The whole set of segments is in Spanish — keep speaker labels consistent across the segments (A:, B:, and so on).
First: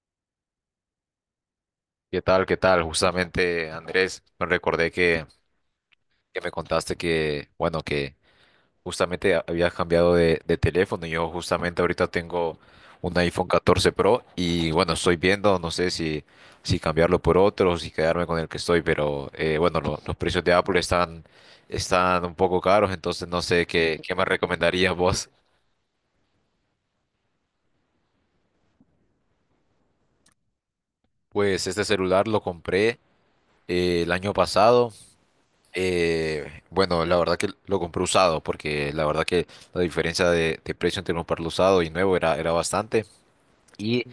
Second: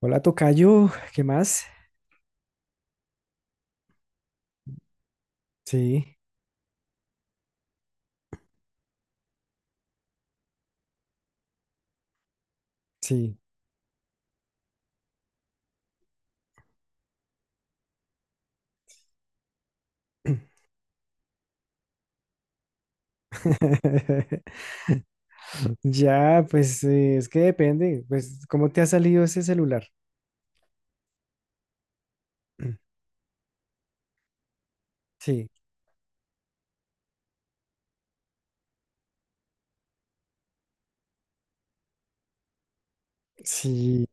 A: Hola, tocayo, ¿qué más?
B: ¿Qué tal? Justamente, Andrés, me recordé que,
A: Sí,
B: que me contaste que, bueno, que justamente habías cambiado de teléfono. Yo justamente ahorita tengo un
A: sí.
B: iPhone 14 Pro y, bueno, estoy viendo, no sé si cambiarlo por otro o si quedarme con el que estoy, pero, bueno, los precios de Apple están, están un poco caros, entonces no sé qué me recomendarías vos.
A: Ya, pues es que depende, pues ¿cómo te ha salido ese celular?
B: Pues este celular lo compré el año pasado.
A: Sí,
B: Bueno, la verdad que lo compré usado porque la verdad que la diferencia de precio entre comprarlo usado y nuevo era, era bastante. Y,
A: sí,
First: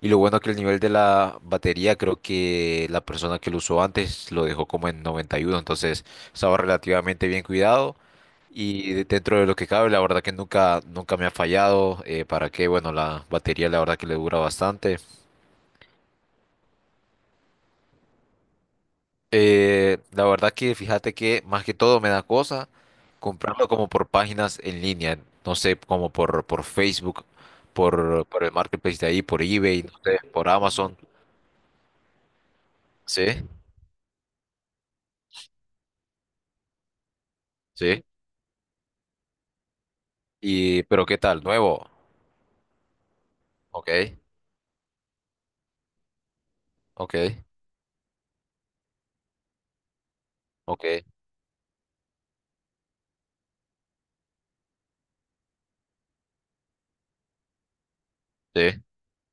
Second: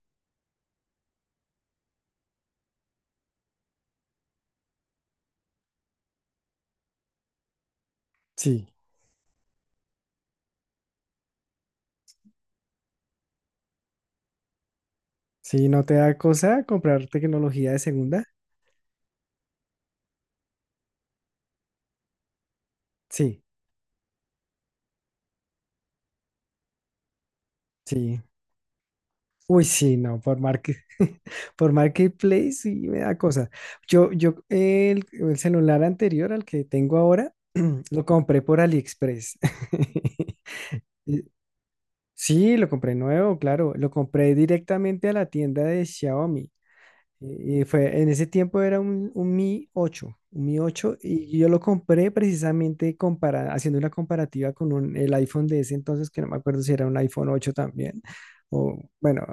B: y lo bueno que el nivel de la batería, creo que la persona que lo usó antes lo dejó como en 91, entonces estaba relativamente bien cuidado.
A: sí,
B: Y dentro de lo que cabe, la verdad que nunca, nunca me ha fallado. Para qué, bueno, la batería la verdad que le dura bastante.
A: sí, ¿no te da cosa comprar tecnología de segunda?
B: La verdad que fíjate que más que todo me da cosa
A: Sí,
B: comprarlo como por páginas en línea, no sé, como por Facebook,
A: sí.
B: por el marketplace de ahí, por
A: Uy,
B: eBay, no
A: sí, no,
B: sé,
A: por
B: por
A: market,
B: Amazon.
A: por Marketplace sí me da
B: Sí,
A: cosa. Yo, el celular anterior al que tengo ahora, lo
B: sí.
A: compré por AliExpress.
B: Y, pero ¿qué tal? Nuevo.
A: Sí, lo compré nuevo, claro. Lo
B: Ok,
A: compré directamente a la tienda de Xiaomi.
B: ok,
A: Y fue, en ese tiempo era un Mi ocho, un Mi ocho
B: ok.
A: y yo lo compré precisamente haciendo una comparativa con un, el iPhone de ese entonces, que no me acuerdo si era un iPhone 8 también, o
B: Sí,
A: bueno,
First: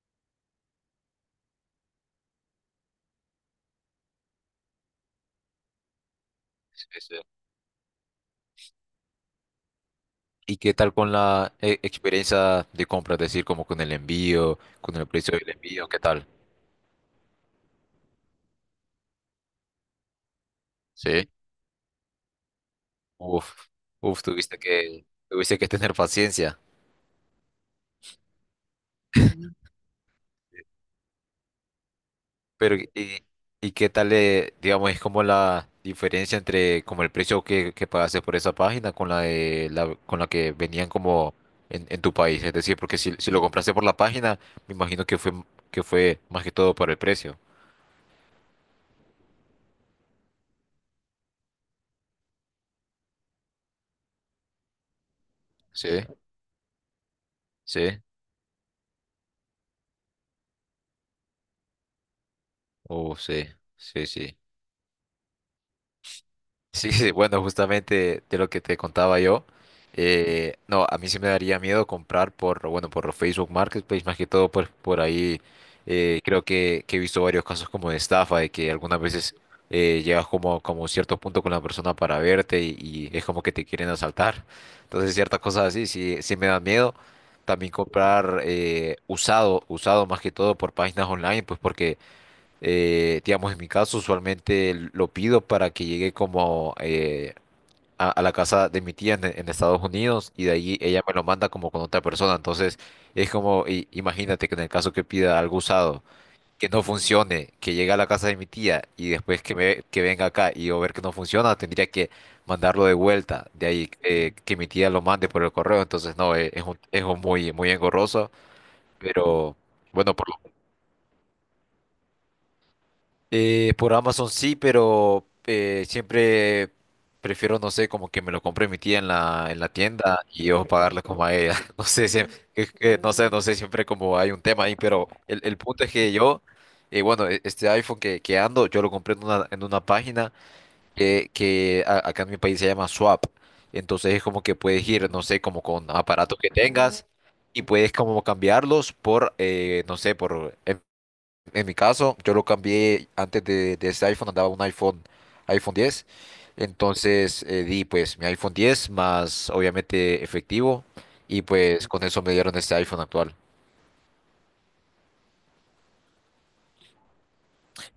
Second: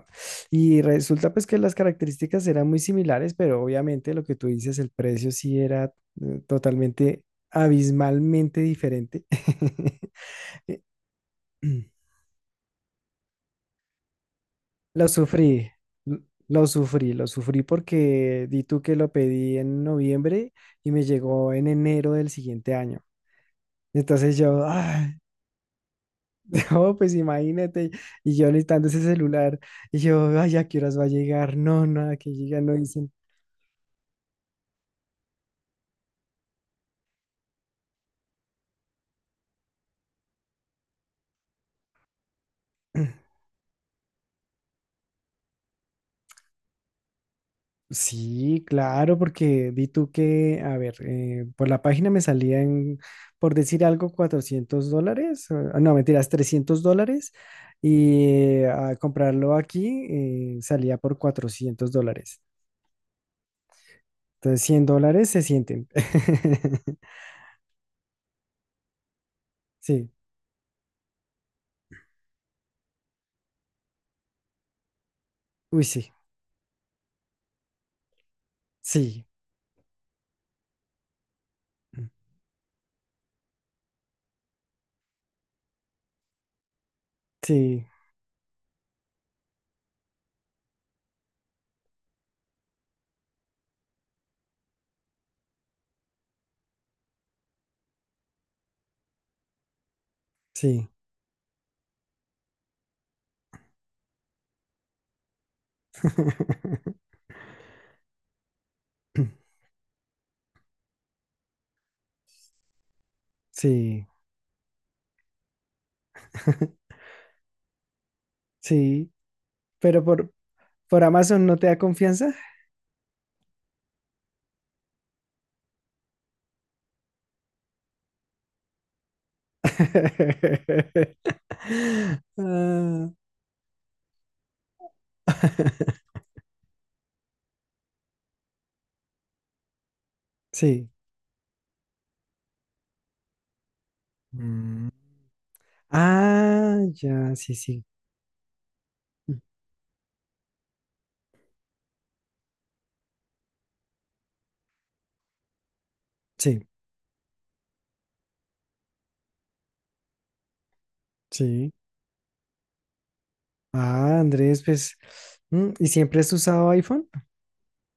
A: y resulta pues que las características eran muy similares, pero obviamente lo que tú dices, el precio sí era
B: sí, sí.
A: totalmente, abismalmente diferente.
B: ¿Y qué tal con la experiencia de compra? Es decir, como con el envío, con el
A: Lo
B: precio del
A: sufrí,
B: envío, ¿qué
A: l-
B: tal?
A: lo sufrí, lo sufrí porque di tú que lo pedí en noviembre y me
B: Sí.
A: llegó en enero del siguiente año.
B: Uf, uf,
A: Entonces yo, ay,
B: tuviste que tener paciencia.
A: no, pues imagínate, y yo necesitando ese celular, y yo, ay, ¿a qué horas va a llegar? No, nada, que llega, no
B: Pero,
A: dicen.
B: y qué tal, digamos, es como la diferencia entre como el precio que pagaste por esa página con la con la que venían como en tu país? Es decir, porque si lo compraste por la página, me imagino que fue más que todo por el precio.
A: Sí, claro, porque vi tú que, a ver, por la página me salían, por decir algo, $400, ah,
B: Sí,
A: no, mentiras, $300,
B: sí,
A: y a comprarlo aquí salía por $400.
B: oh, sí, sí, sí.
A: Entonces, $100 se sienten.
B: Sí, sí, bueno, justamente de lo que te contaba yo,
A: Sí,
B: no, a mí sí me daría miedo comprar por, bueno, por Facebook Marketplace, más que todo por ahí,
A: uy, sí,
B: creo que he visto varios casos como de estafa, de que algunas
A: sí,
B: veces llegas como, como a cierto punto con la persona para verte y es como que te quieren asaltar, entonces ciertas cosas así sí, sí me da miedo, también
A: sí,
B: comprar usado, usado más que todo por páginas online, pues porque digamos, en mi caso, usualmente lo pido para que llegue como a la casa de mi tía en Estados Unidos y de ahí
A: sí,
B: ella me lo manda como con otra persona. Entonces, es como, imagínate que en el caso que pida algo usado, que no funcione, que llegue a la casa de mi tía y después que venga acá y yo ver que no funciona, tendría que mandarlo de vuelta. De ahí
A: sí,
B: que mi tía lo mande por el correo. Entonces, no, es un muy, muy engorroso,
A: sí,
B: pero
A: pero
B: bueno,
A: por Amazon no te da confianza.
B: Por Amazon sí, pero siempre prefiero, no sé, como que me lo compre mi tía en en la tienda y yo pagarle como a ella. No sé, si, es que
A: Ah,
B: no sé, no sé, siempre como hay un tema ahí, pero el punto es que yo, bueno, este iPhone que ando, yo lo compré en una página
A: sí.
B: que acá en mi país se llama Swap. Entonces es como que puedes
A: Mm.
B: ir, no sé, como con aparatos que
A: Ah,
B: tengas
A: ya, sí,
B: y
A: sí.
B: puedes como cambiarlos por,
A: Mm,
B: no sé, por... En mi caso, yo lo cambié antes de este iPhone, andaba un iPhone 10.
A: sí,
B: Entonces di pues mi iPhone 10 más obviamente efectivo y
A: sí.
B: pues con eso me dieron este iPhone actual.
A: Ah, Andrés, pues, mm, ¿y siempre has usado iPhone?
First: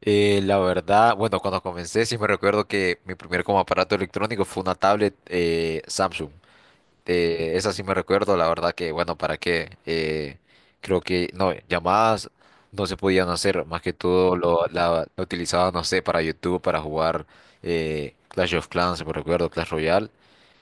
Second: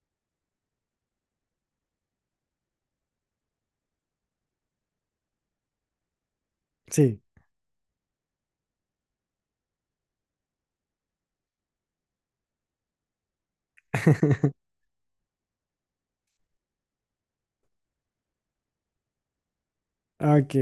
B: La verdad, bueno, cuando comencé sí me recuerdo que mi primer como aparato electrónico fue una tablet Samsung.
A: Sí.
B: Esa sí me recuerdo, la verdad que, bueno, ¿para qué? Creo que, no, llamadas no se podían hacer, más que todo la utilizaba, no sé, para YouTube, para jugar Clash of Clans, si me recuerdo, Clash Royale.
A: Ok.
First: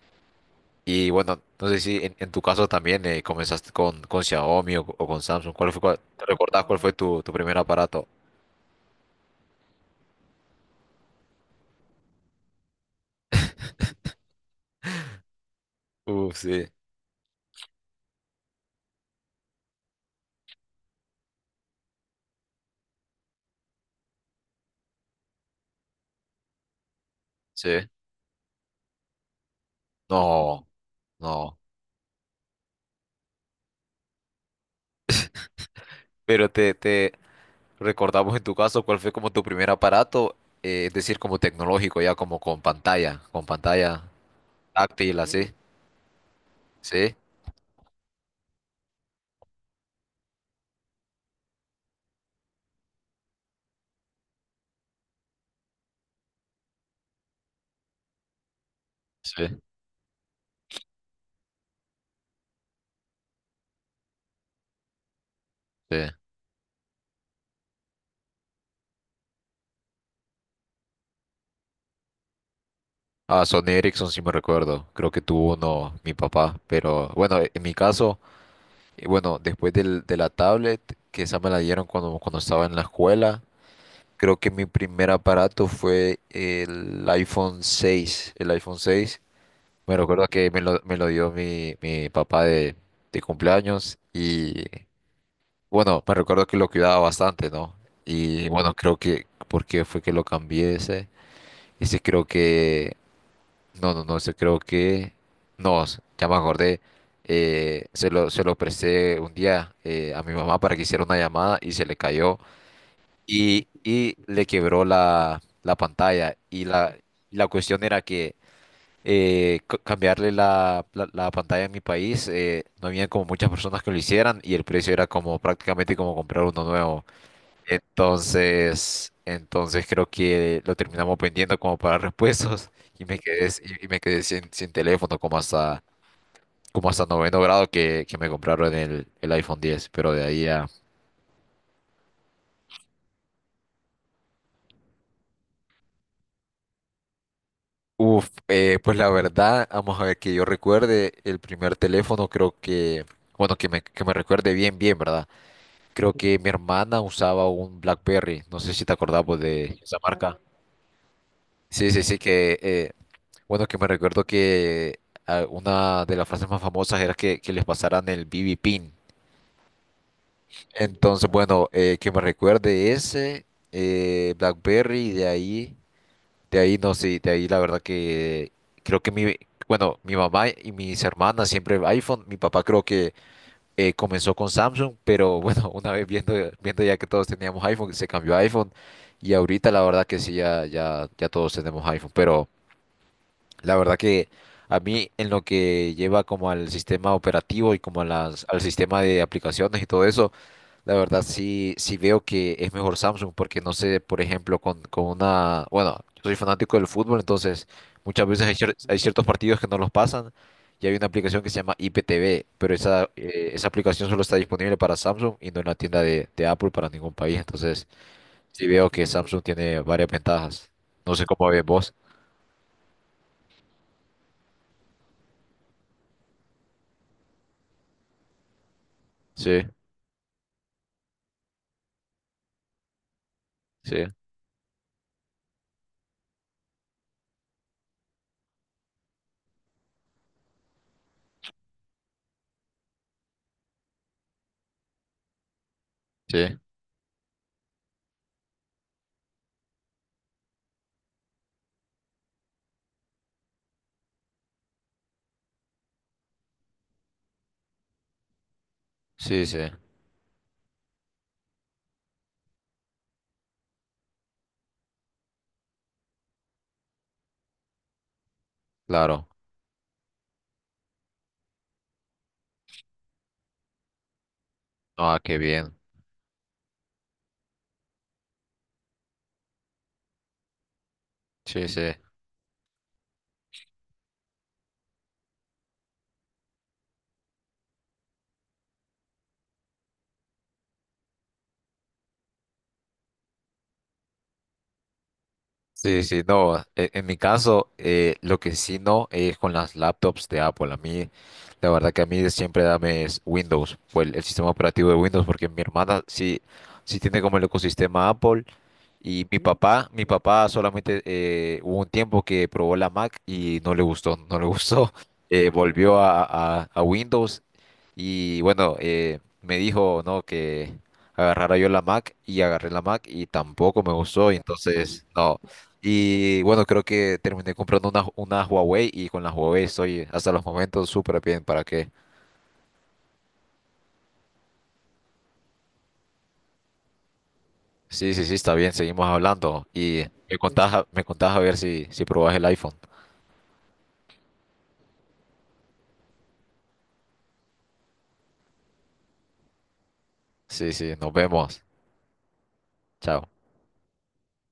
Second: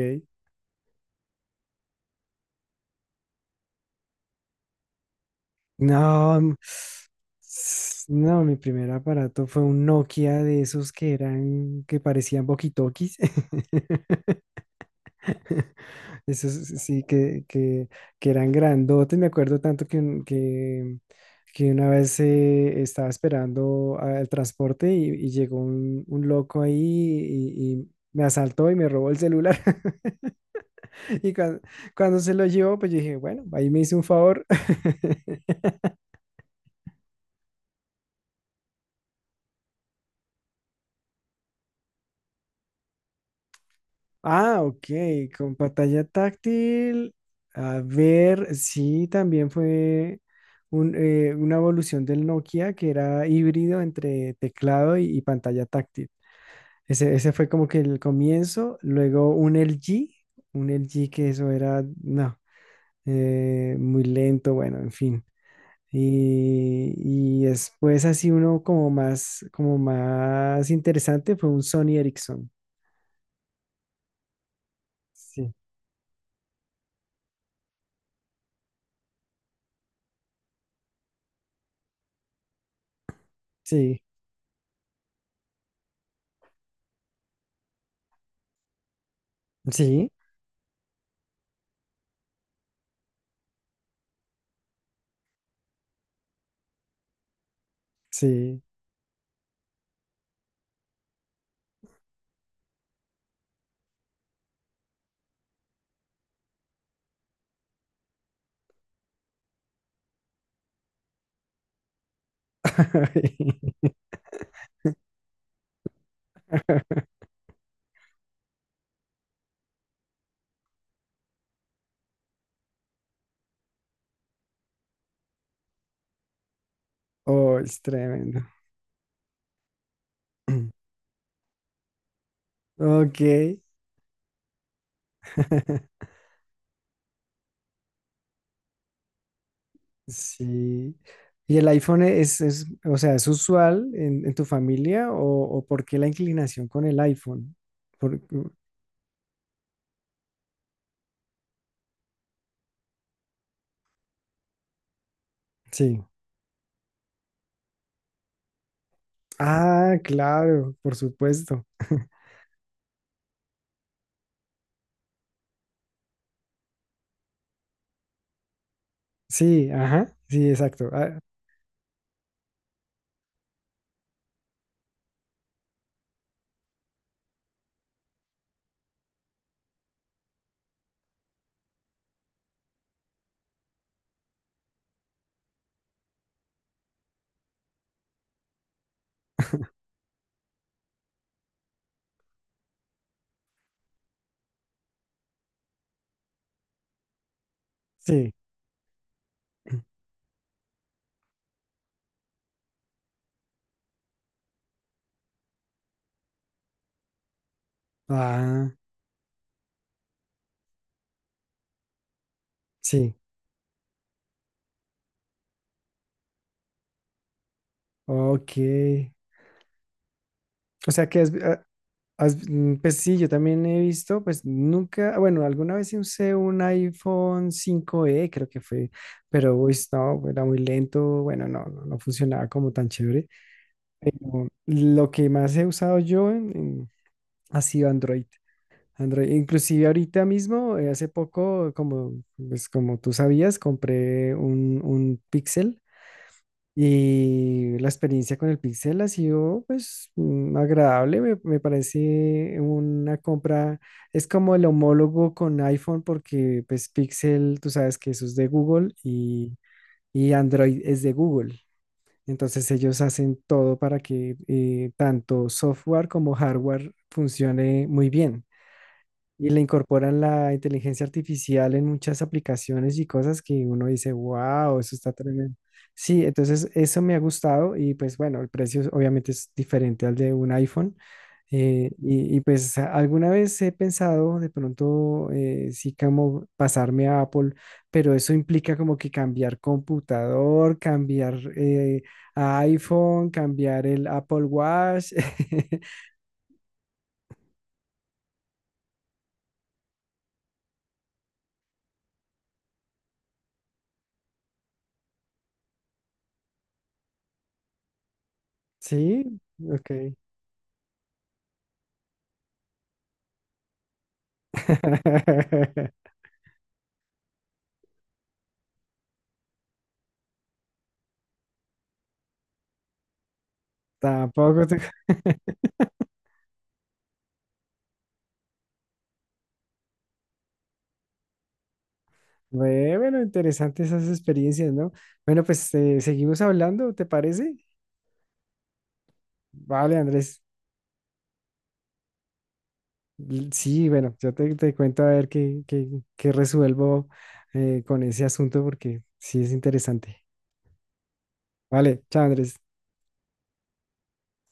B: Y bueno, no sé si en, en tu caso también comenzaste con Xiaomi o con Samsung. ¿Cuál fue, te
A: No, mm,
B: recordás cuál fue tu, tu primer aparato?
A: no, mi primer aparato fue un Nokia de esos que eran, que parecían walkie-talkies. Esos
B: Sí.
A: sí sí, que eran grandotes. Me acuerdo tanto que, que una vez estaba esperando al transporte y llegó un loco ahí
B: Sí.
A: y me asaltó y me robó el celular.
B: No,
A: Y
B: no.
A: cuando, se lo llevó, pues yo dije, bueno, ahí me hizo un favor.
B: Pero recordamos en tu caso cuál fue como tu primer aparato, es decir, como tecnológico, ya como con pantalla
A: Ah, ok,
B: táctil, así.
A: con pantalla táctil.
B: Sí,
A: A ver, sí, también fue un, una evolución del Nokia que era híbrido entre teclado y pantalla táctil. Ese fue como que el comienzo, luego un
B: sí,
A: LG, un LG que eso era, no, muy lento, bueno, en fin.
B: sí.
A: Y, y después así uno como más interesante fue un Sony Ericsson.
B: Ah, Sony Ericsson sí me recuerdo, creo que
A: Sí,
B: tuvo uno mi papá, pero bueno, en mi caso, bueno, después de la tablet, que esa me la dieron cuando, cuando estaba en la escuela,
A: sí,
B: creo que mi primer aparato fue el iPhone 6, el iPhone 6. Me
A: sí,
B: recuerdo que me me lo dio mi papá de cumpleaños y... Bueno, me recuerdo que lo cuidaba bastante, ¿no? Y
A: sí.
B: bueno, creo que, ¿por qué fue que lo cambié ese? Ese creo que, no, no, no, ese creo que, no, ya me acordé, se lo presté un día a mi mamá para que hiciera una llamada y se le cayó y le quebró la pantalla y y la cuestión era que cambiarle la pantalla en mi país, no había como muchas personas que lo hicieran y el precio era como prácticamente como comprar uno nuevo.
A: Oh, es tremendo.
B: Entonces, entonces creo que lo terminamos vendiendo como para repuestos. Y me
A: Ok.
B: quedé, y me quedé sin, sin teléfono como hasta noveno grado que me compraron el iPhone 10, pero de ahí a...
A: Sí. ¿Y el iPhone o sea, es usual en tu familia o por qué la inclinación con el iPhone? Por-
B: Uf, pues la verdad, vamos a ver que yo recuerde el primer teléfono, creo que, bueno, que me recuerde bien, bien, ¿verdad?
A: sí.
B: Creo que mi hermana usaba un BlackBerry, no sé si te acordabas de
A: Ah,
B: esa marca.
A: claro, por supuesto.
B: Sí, sí, sí, que bueno, que me recuerdo que ah, una de las frases más famosas era que les pasaran el BB Pin.
A: Sí, ajá, sí, exacto. Ah,
B: Entonces, bueno, que me recuerde ese, BlackBerry, de ahí no sé, de ahí la verdad que creo que mi, bueno, mi mamá y mis hermanas siempre iPhone, mi papá creo que comenzó con Samsung, pero bueno, una vez viendo, viendo ya que todos teníamos iPhone, se cambió a iPhone y ahorita la verdad que sí, ya, ya, ya todos tenemos iPhone, pero... La verdad que a mí en lo que lleva como al sistema operativo y como a
A: sí.
B: al sistema de aplicaciones y todo eso, la verdad sí, sí veo que es mejor Samsung porque no sé, por ejemplo, con una, bueno, yo soy fanático del fútbol, entonces muchas veces hay,
A: Ah,
B: hay ciertos partidos que no los pasan y hay una aplicación que se llama IPTV, pero esa,
A: sí.
B: esa aplicación solo está disponible para Samsung y no en la tienda de Apple para ningún país, entonces
A: Ok.
B: sí veo que Samsung tiene varias ventajas.
A: O sea
B: No
A: que
B: sé
A: es,
B: cómo
A: ah,
B: ves vos.
A: Mm, pues sí, yo también he visto, pues nunca, bueno, alguna vez sí usé un iPhone cinco e creo que fue, pero
B: Sí,
A: uy, no, era muy lento, bueno, no, no, no funcionaba como tan chévere.
B: sí,
A: Lo que más he usado yo ha sido Android. Android, inclusive ahorita mismo, hace poco, como, pues como tú sabías, compré un Pixel
B: sí.
A: y la experiencia con el Pixel ha sido pues mm, agradable, me parece una compra, es como el homólogo con iPhone porque pues Pixel, tú sabes que eso es de Google
B: Sí, sí,
A: y Android es de Google. Entonces ellos hacen todo para que tanto software como hardware funcione muy bien.
B: claro.
A: Y le incorporan la inteligencia artificial en muchas aplicaciones y cosas que uno dice, wow, eso está
B: Ah, qué
A: tremendo.
B: bien.
A: Sí, entonces eso me ha gustado y pues bueno, el precio obviamente es diferente al de un iPhone.
B: Sí, sí.
A: Y, pues alguna vez he pensado de pronto sí como pasarme a Apple, pero eso implica como que cambiar computador, cambiar a iPhone, cambiar el Apple Watch.
B: Sí, sí, no. En mi caso, lo que sí no es con las laptops de Apple. A mí, la verdad que a mí siempre dame es Windows, o el sistema operativo de Windows, porque mi hermana sí, sí tiene como el ecosistema Apple.
A: Sí,
B: Y mi
A: ok.
B: papá solamente hubo un tiempo que probó la Mac y no le gustó, no le gustó. Volvió a, a Windows y bueno, me dijo no que agarrara yo la Mac y agarré la Mac y tampoco me gustó, y
A: Tampoco te...
B: entonces no. Y bueno, creo que terminé comprando una Huawei y con la Huawei estoy hasta los momentos súper bien. ¿Para qué?
A: Ve, bueno, interesantes esas experiencias, ¿no? Bueno, pues seguimos hablando, ¿te parece?
B: Sí, sí, sí, está bien, seguimos hablando
A: Vale,
B: y me
A: Andrés.
B: contás, me contás a ver si, si probás el iPhone.
A: Sí, bueno, yo te, te cuento a ver qué, qué, qué resuelvo con ese asunto porque sí es interesante.
B: Sí, sí, nos vemos.
A: Vale, chao, Andrés.
B: Chao.